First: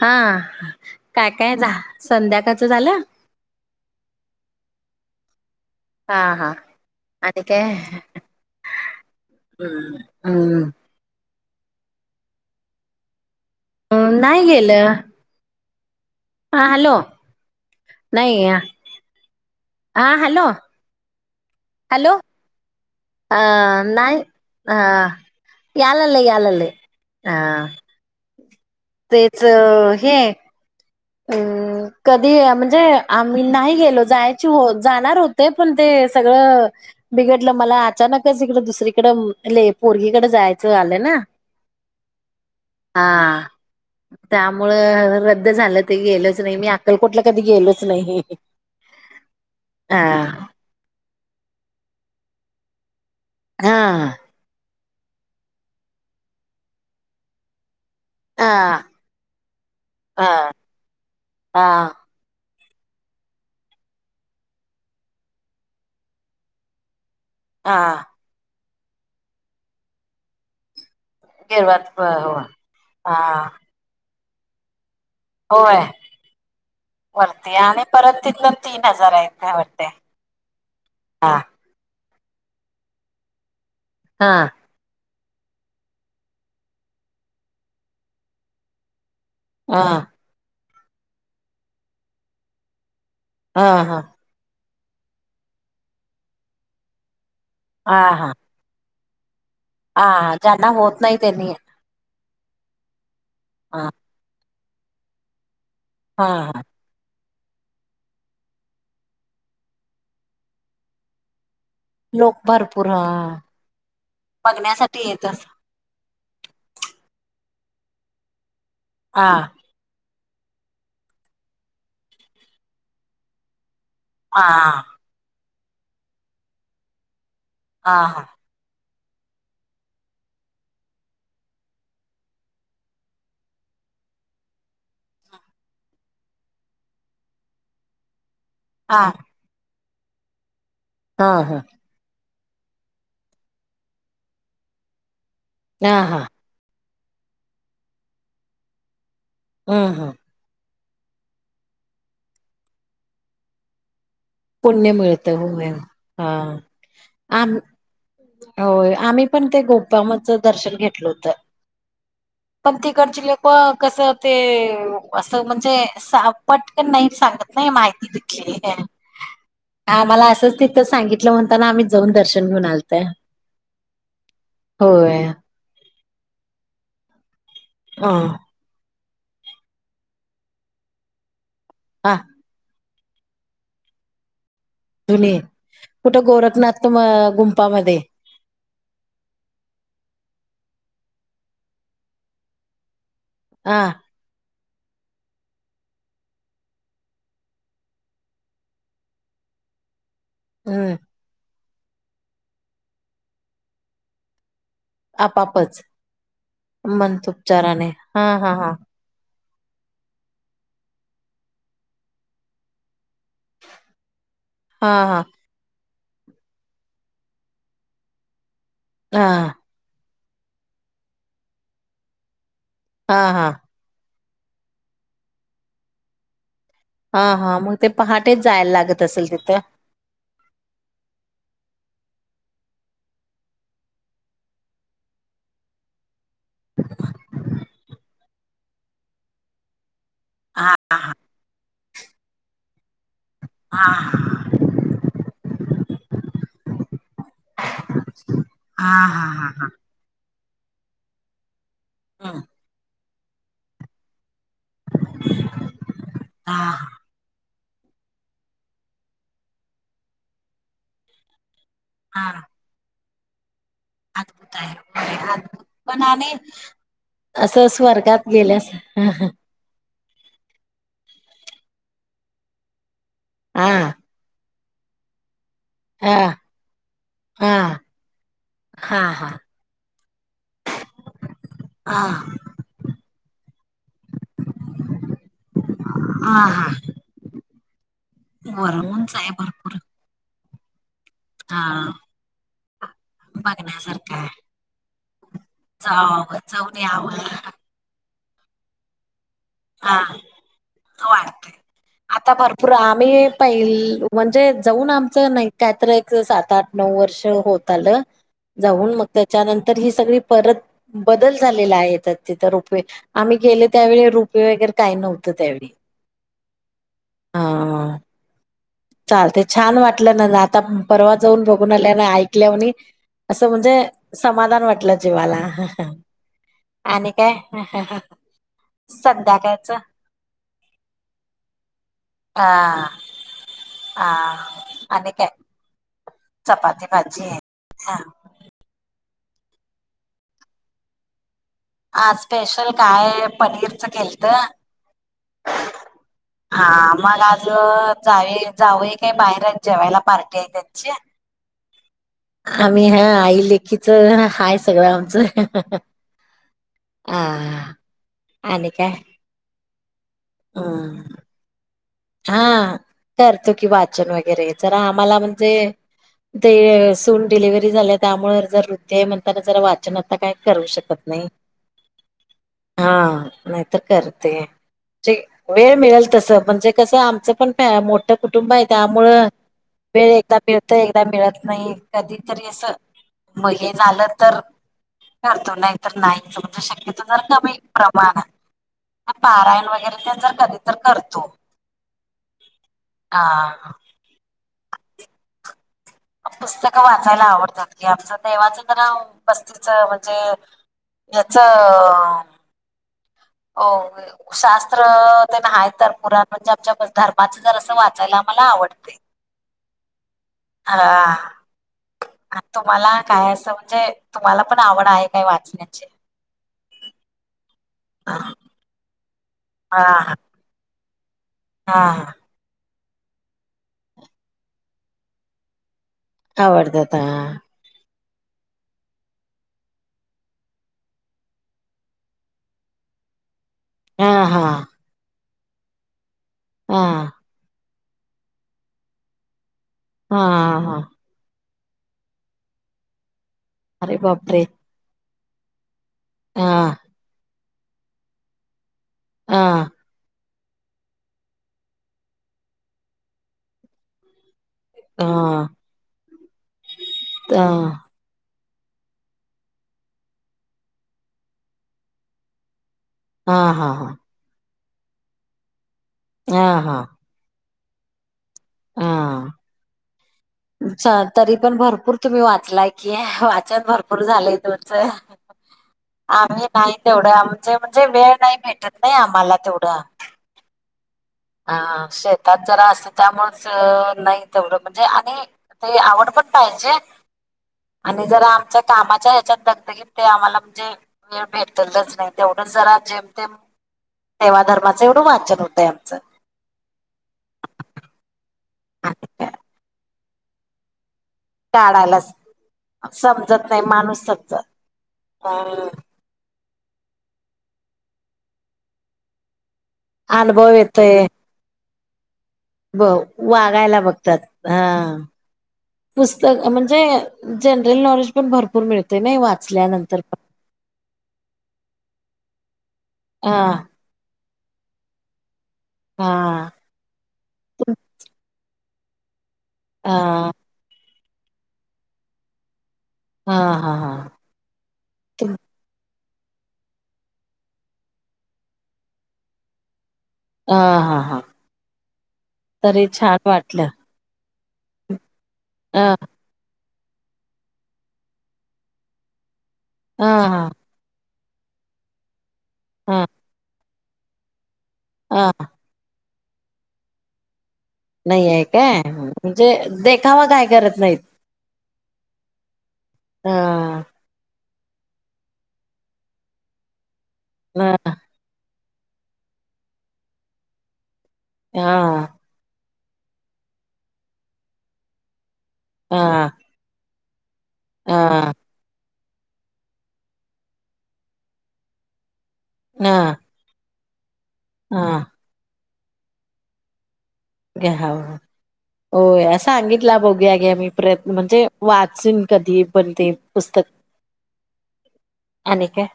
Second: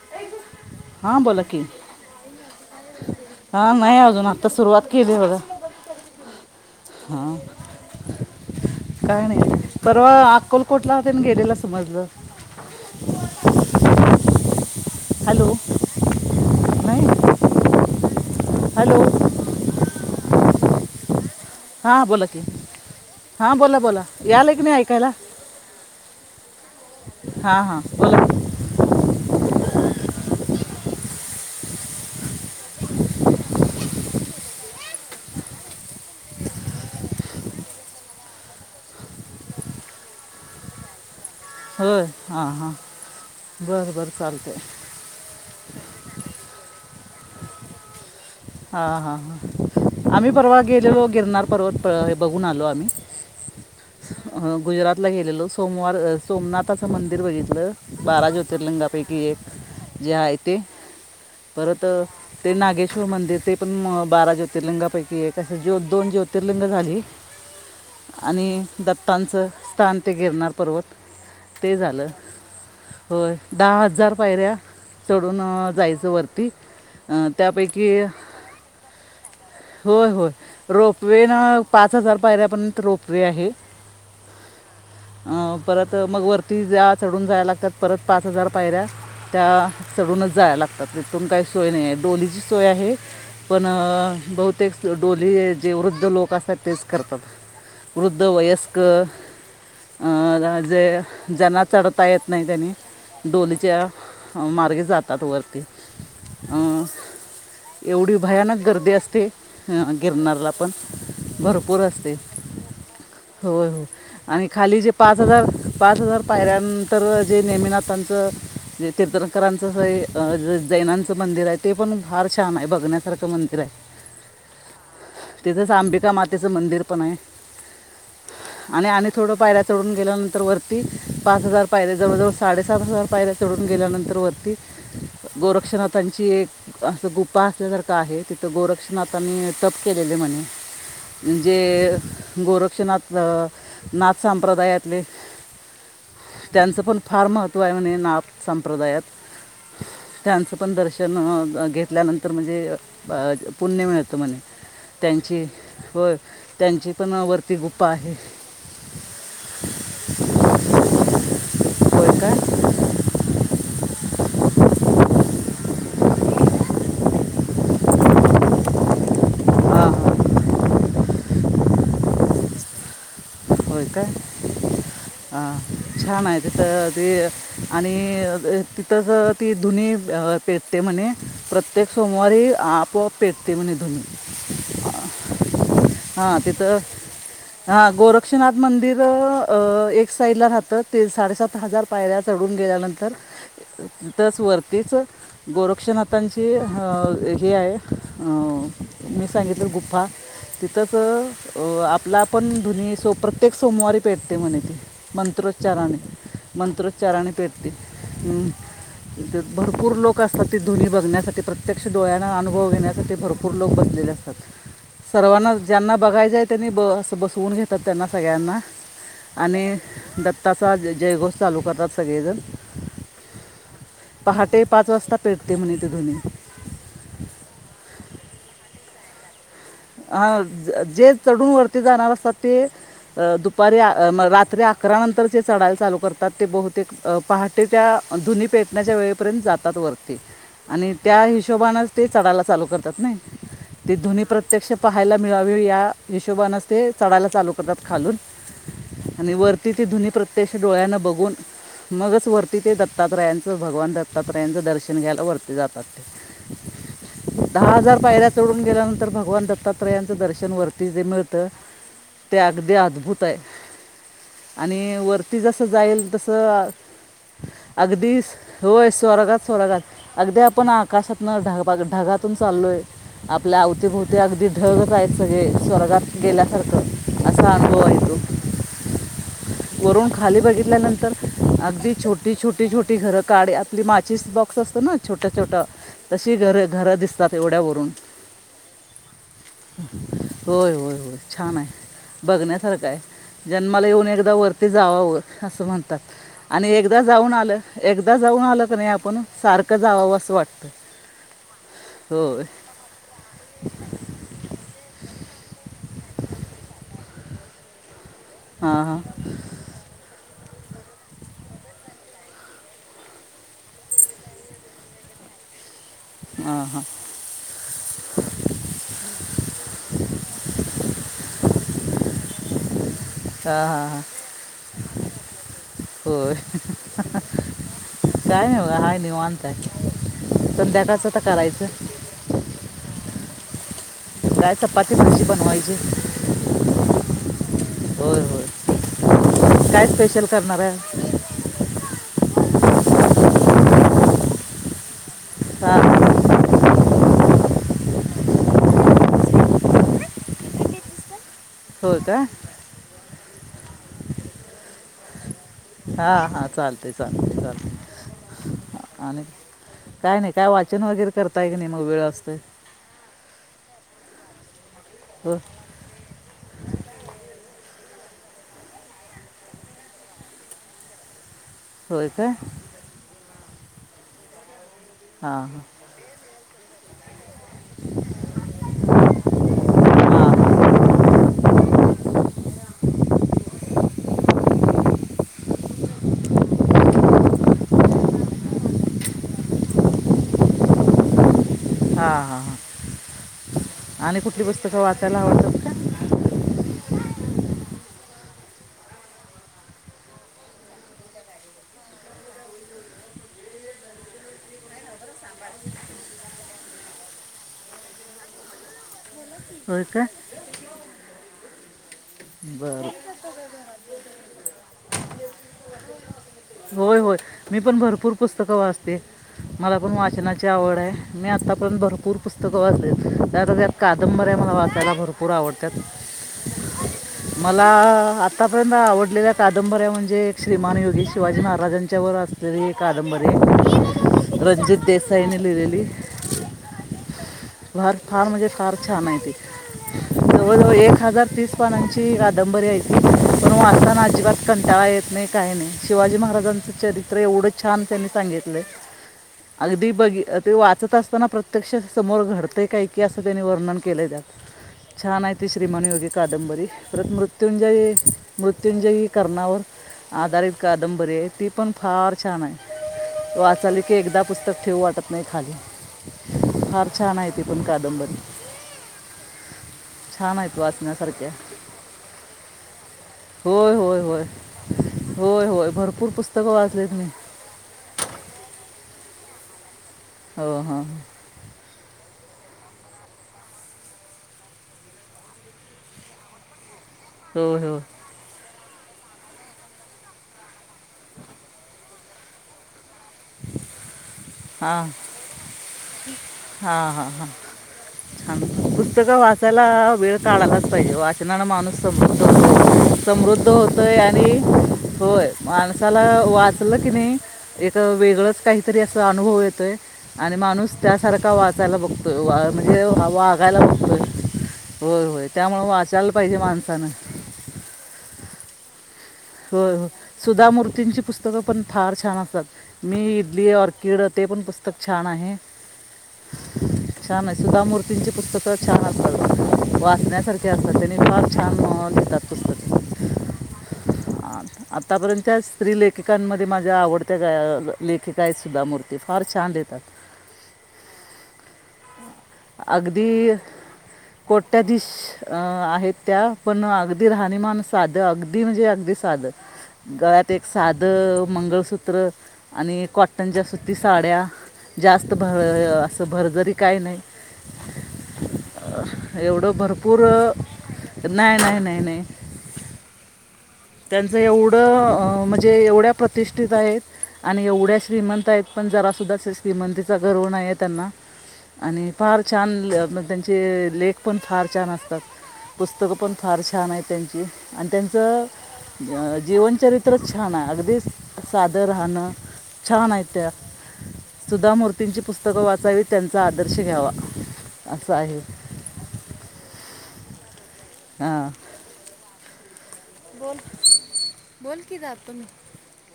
हा हां काय काय झा संध्याकाळच झालं हा नाही अजून आता सुरुवात केली आहे बघा हा हा आणि काय का नाही पर हम्म हम्म अक्कलकोटला गेलेलं समजलं अम नाही गेलं [unintelligible] हा हॅलो नाही हॅलो आ हॅलो हा हॅलो बोला की अ हा बोला बोला आल की नाही ऐकायला आल आल हह हां हां बोला तेच अ हे कधी म्हणजे आम्ही नाही गेलो जायची हो जाणार होते पण ते सगळं बिघडलं मला अचानकच इकडं दुसरीकडं पोरगीकडे जायचं आलं ना होय हां हां हा बरं बरं चालतंय त्यामुळ रद्द झालं गेलोच नाही मी अक्कलकोटला कधी गेलोच नाही हा हा हा आम्ही परवा गेलेलो गिरनार पर्वत बघून आलो आम्ही हा गुजरातला गेलेलो सोमवार सोमनाथाचं मंदिर बघितलं बारा हा ज्योतिर्लिंगापैकी एक जे आहे हा ते हा परत ते नागेश्वर मंदिर ते पण बारा ज्योतिर्लिंगापैकी एक अस जो दोन ज्योतिर्लिंग झाली हा आणि दत्तांचं स्थान ते गीरणार पर्वत ते गिरवत हो झालं हा होय दहा हजार पायऱ्या चढून होय जायचं वरती वरती आणि त्यापैकी परत तिथन तीन हजार आहेत काय वाटते होय होय रोपवे हा ना पाच हजार पाहिऱ्यापर्यंत रोपवे आहे हा अं परत मग वरती चढून जायला लागतात परत पाच हजार पायऱ्या त्या हा चढूनच जा लागतात इथून काही सोय नाही आहे डोलीची सोय आहे पण हा हा बहुतेक डोली जे वृद्ध लोक असतात तेच करतात. हा वृद्ध हा वयस्कर. हा अ ज्यांना होत जे नाही त्यांनी ज्याला चढता येत. नाही त्यांनी हा डोलीच्या मार्गे जातात वरते. हा हा. एवढी भयानक गर्दी असते गिरनला पण भरपूर पुर असते लोक भरपूर हा होय हो आणि खाली जे बघण्यासाठी पाच येत अस हजार पाच हजार पायऱ्यानंतर जे नेमीनाथांचं जे हा तीर्थकारांचं स अ जैनांचं मंदिर आहे ते पण फार छान आहे बघण्यासारखं मंदिर आहे हा. तिथंच अंबिका मातेचं मंदिर पण आहे. हा हा. आणि थोडा पायऱ्या चढून गेल्यानंतर वरती पाच हजार पायऱे जवळजवळ साडेसात हजार पायऱ्या चढून गेले. गेल्यानंतर वरती गोरक्षांची एक अस गुप पा असल्यासारखा आहे तिथे हा गोरक्षनाथांनी जप केलेले म्हण. जे हा गोरक्षनाथ नाथ संप्रदायातले हा हा. त्यांचं पण फार महत्वा आहे म्हणे नाप संप्रदायात हम्म हम्. त्यांचं पण दर्शन घेतल्यानंतर म्हणजे पुण्य मिळत. म्हणे पुण्य मिळतं त्यांची होय व त्यांची पण वरती गुप्पा आहे. हो आम्ही पण ते गोमच दर्शन घेतलं होतं. होय काय पण तिकडज लोक कस ते असं म्हणजे सापटकन नाही सांगत नाही माहिती देखील. हां हा हां मला असंच तिथं सांगितलं म्हणताना आम्ही जाऊन दर्शन घेऊन आलो. होय काय होय अ छान आहे तिथ ते. आणि अ तिथंच ती धुनी पिळते म्हणे. प्रत्येक हा सोमवारी आपोआप पेटते म्हणे धुणि. धुणे कुठं तिथं गोरखनाथ हां गुंपामध्ये गोरक्षनाथ मंदिर अ एक साइड ला राहतं ते साडेसात हजार पायऱ चढून गेल्यानंतर. हा तिथेच वर. तीच गोरक्षनाथांची हे आहे मी सांगितलं गुफ्फा. हम्म तिथंच आपला पण धुनी प्रत्येक सोमवारी पेटते म्हणे त. आपापच मंत्रोच्चाराने मंत्रोच्चाराने पेटते. मनसुपचाराने हा हा हा भरपूर लोक असतात ती धुनी बघण्यासाठी प्रत्यक्ष डोळ्यांना अनुभव घण्या ते भरपूर लोक बसलेले असतात हा हा सर्वांना ज्यांना बघायचं आहे त्यांनी असं बसवून घेतात. त्यांना सगळ्यांना हा आणि दत्ताचा जयघोष चालू करतात सगळेजण. हा हा. पहाटे पाच वाजता पेटते म्हणे ते धुनि. हा हा मग ते पहाटेच जायला लागत असेल तिथं. हा जे चढून वरती जाणार असतात ते. अ दुपारी रात्री अकरा नंतरचे चढायला चालू करतात. ते बहुतेक पहाटे त्या धुनी पेटण्याच्या वेळेपर्यंत जातात वर. हा आणि त्या हिशोबनेच ते चढायला चालू करतात नाही ते धुनी हा प्र क्षा पाहायला मिळावी या हिशोबाने नचते. चढायला चालू करतात खालून हा हा आणि हा हा वरती ती धुनी प्रत्यक्ष डोळ्यानं बघून. मगच हं. वरती ते दत्तात्रायांचं भगवान दत्त, दत्तात्रेयांचे दर्शन घ्यायला वरती जातात. हा दहा हजार पायऱ्या चढून गेल्यानंतर भगवान दत्तात्रयांचं दर्शन वरती च मिळतं. हा ते हा. अगदी अद्भुत आहे. अद्भुत आहे आणि होय वरती जसं अद्भुत पण जाईल आणि तसं असं अगदीस स्वर्गात गेल्यास होय हा स्वरागात स्वरागात अगदी आपण आकाशातन ढग ढगातून चाललोय आपल्या आवती हा भवती अगदी ढगच आहेत सगळे स्वर्गात हा गेल्यासारखं असा हा अनुभव आहे तो हा हा वरून खाली बघितल्यानंतर अगदी हा छोटी छोटी छोटी घरात काडी आपली माचीस बॉक्स असतो ना छोट्या छोट्या तशी हा घर घर दिसतात एवढ्या वरून वर्मोंस आहे भरपूर होय होय होय छान हा आहे बघण्यासारखं आहे जन्माला येऊन बघण्यासारखं आहे एकदा वरती जावाव असं म्हणतात जाऊ आणि जाऊन एकदा यावं जाऊन आलं एकदा जाऊन आल कोणी आपण सारखं हा जावावं असं वाटतं वाटतय आता होय भरपूर आम्ही पहि म्हणजे जाऊन आमच नाही काय तर एक सात आठ नऊ वर्ष होत आलं हां जाऊन हां मंग त्यांच्यानंतर ही सगळी परत बदल झालेला आहे तिथं रुपवेल आम्ही गेले त्यावेळी रूप रूप वगैरे काही नव्हतं त्यावेळीं हां हां हा चाल ते छान वाटलं ना ना आता पर्वा जाऊन बघून आल्या ना ऐकल्यावानी असं हां म्हणजे हां हां समाधान वाटलं जीवाला होय आणि काय. काय हवा हाय निवांत संध्याकाळचं संध्या तसं कशाल करायचं हा हा काय चपाती आणि भाजी काय बनवायची चपाती भाजी हा होय होय काय स्पेशल करणारं आहे आज स्पेशल काय पनीरचं केलंत हा हा मग आज जावे जावय काय बाहेर जेवायला पार्टी आहे त्यांची होय का आम्ही हा आई लेखीच हाय सगळं आमचं हा हा चालते चालते हा. चालते आणि काय आणि काय नाहीं काय वाचन वगैरे हम्म करताय क नाही मग वेळ असते हा करतो कि वाचन वगैरे जरा आम्हांला हो म्हणजे ते सून डिलिव्हरी झाल्यात त्यामुळे जर हृदय म्हणताना जरा वाचन आता कांहीं करू शकतं नाहीं होयका य नाहीतर करते हां जे मिळेल तसं म्हणजे कसं आमचं पणं मोठं कुटुंब आहे त्यामुळं हां वेळ एकदा हां मिळतं एकदा मिळतं नाहीं कधी तरी असं म हे झालं तर करतो नाहीं तर नाहीं म्हणजे शक्यता जर काबाई प्रमाणात पारायण वगैरे ते जर कधी तर करतों हा हा ह आणि कुठली पुस्तकें वाचायला आवडतं तातं पुस्तकं वाचायला आवडतात कि आमचं देवाचं जरा बस्तीच म्हणजे याच हो शास्त्र त्यांना तर पुराणं चरच्या नाही तर धर्माचजर असं वाचायला मला आवडते होय का हा बरं तुम्हांला काय असं म्हणजे तुम्हांला पणं आवड आहे काय वाचण्याची होय होय मी पणं भरपूर हा पुस्तकं वाचते मला पणं हा वाचनाची आवड आहे. मी आत्तापर्यंत हा भरपूर पुस्तकं वाचलेत त्यात कादंबऱ्या मला वाचायला भरपूर आवडतात. आवडतात. मला आत्तापर्यंत आवडलेल्या कादंबऱ्यां म्हणजे एक श्रीमान योगी शिवाजी महाराजांच्यावर असलेली कादंबरी हा हा फईनली दीली हा भाग फार म्हणजे फार छान आहे ते हा जवळजवळ हा एक हजार तीस पानांची कादंबरी आहेती पणं अरे वाचताना अजिबात बापरे कंटाळा येत नाहीं कांहीं नाही शिवाजी हा महाराजांचं चरित्र एवढं छान त्यांनीं सांगितलं हा अगदी बघी ते वाचत असताना प्रत्यक्षात समोर घडतं आहे का की असं त्यांनीं वर्णन केलं जातं हा हा छान आहे ती श्रीमान योगी कादंबरी परत हा मृत्यूंजय मृत्युंजयी कर्णावर आधारित कादंबरी आहे ती पणं फार छान आहेत हा वाचाली की एकदा पुस्तकं ठेवू वाटतं नाहीं खाली हा हा पणं कादंबरी हा. छान आहेत वाचण्यास चा- तरी पणं भरपूर तूम्ही वाचलाय की वाचन होय होय भरपूर होय झालंय तुमचं होय होय भरपूर आम्ही पुस्तकं नाहीं वाचलेत मी तेवढं म्हजे म्हणजे वेळ नाहीं भेटतं नाहीं आम्हांला तेवढं हो ह ह शेतात जरा असत त्यामुळेच नाही तेवढं म्हणजे आणि ते आवड पण पाहि- विज्या होय होय आणि जरा आमच्या- कामाच्या ह्याच्यात दगदगीत ते आम्हाला म्हणजे वेळ भेटतच नाही तेवढं जरा जे- सेवा धर्माचं एवढं वाचन होतय आमचं. हा हा हा छान आणि पुस्तकं काय वाचायला वेळ काढायलाच पाहिजे वा- णारा माणूस काढायलाच समृद्ध होतो समजत समृद्ध नाही होतोय माणूस आणि समजत होय अ माणसाला वाच- ल की नाही एक वेगळच काहीतरी अस अनुभव येतोय आणि अनुभव माणूस येतोय त्यासारखा वा- चला बघतोय त वा ब म्हणजे वागायला बघतोय बघतात हा होय होय त्यामुळं वाचायला पाहिजे पुस्तक म्हणजे माणसानं. जनरल नॉलेज पण भरपूर मिळते नाही हो हो वाचल्यानंतर पण सुधा मूर्तींची पुस्तकं पण फार छान असतात मी हा इडली ऑर्किड ते पण पुस्तक छान आहे. हा छान आहे सुुधा मूर्तींची पुस्तकं, खूप छान असतात हा वाचण्यासारखे असतात त्यांने फार छान लिहातात पुस्तक. हा हा हा आतापर्यंत स्त्रीलेख- लेखिकांमध्ये माझ्या आवडत्या ग लेखिका आहेत सुधा मूर्ती फार छान लिहतात. अ हां हा तरी छान वाटलं कोटट्याधीश ह आहेत त्या पण, अगदी राहणीमान साध अगदी म्हणजे अगदी साध हा गळ्यात हा एक साध मंगळसूत्र आणि हा कॉटनच्या सुती साड्या जास्त हा भळ अस- असं भर जरी काही नाही. [unintelligible] नाही आहे काय एवढं म्हणजे, भरपूर देखावा अ, काय करत नाहीत. नाही नाही नाही नाही हा त्यांचं एवढं म्हणजे एवढ्या प्रतिष्ठित आहेत आणि ह एवढ्या श्रीमंत आहेत. पण जरा सुद्धा श्रीमंतीचा गर्व नाही त्यांना आणि हा फार छान. मग त्यांचे लेख पण फार छान असतात पुस्तकं हा पण फार छान आहेत त्यांची- आणि हा त्यांचं जीवनचरित्र छान आहे अगदी साधं राहणं. छान हा आहेत त्या. हा सुधामूर्तींची पुस्तकं वाचावीत त्यांचा आदर्श घ्यावा. असं आहे हो सांगितलं बघुया की. मी प्रयत्न म्हणजे हां वाचन कधी- पण ते पुस्तक आणि काय?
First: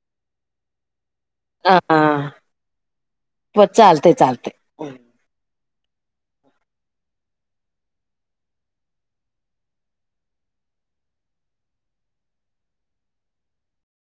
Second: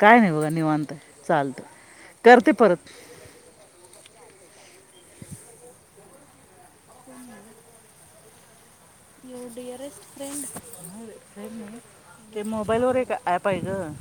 काय नाही बघा निवांत आहे चालत हा करते परत. प चालते चालते यु डिअरेस्ट फ्रेंड ते मोबाईलवरर एक ॲप आहे ग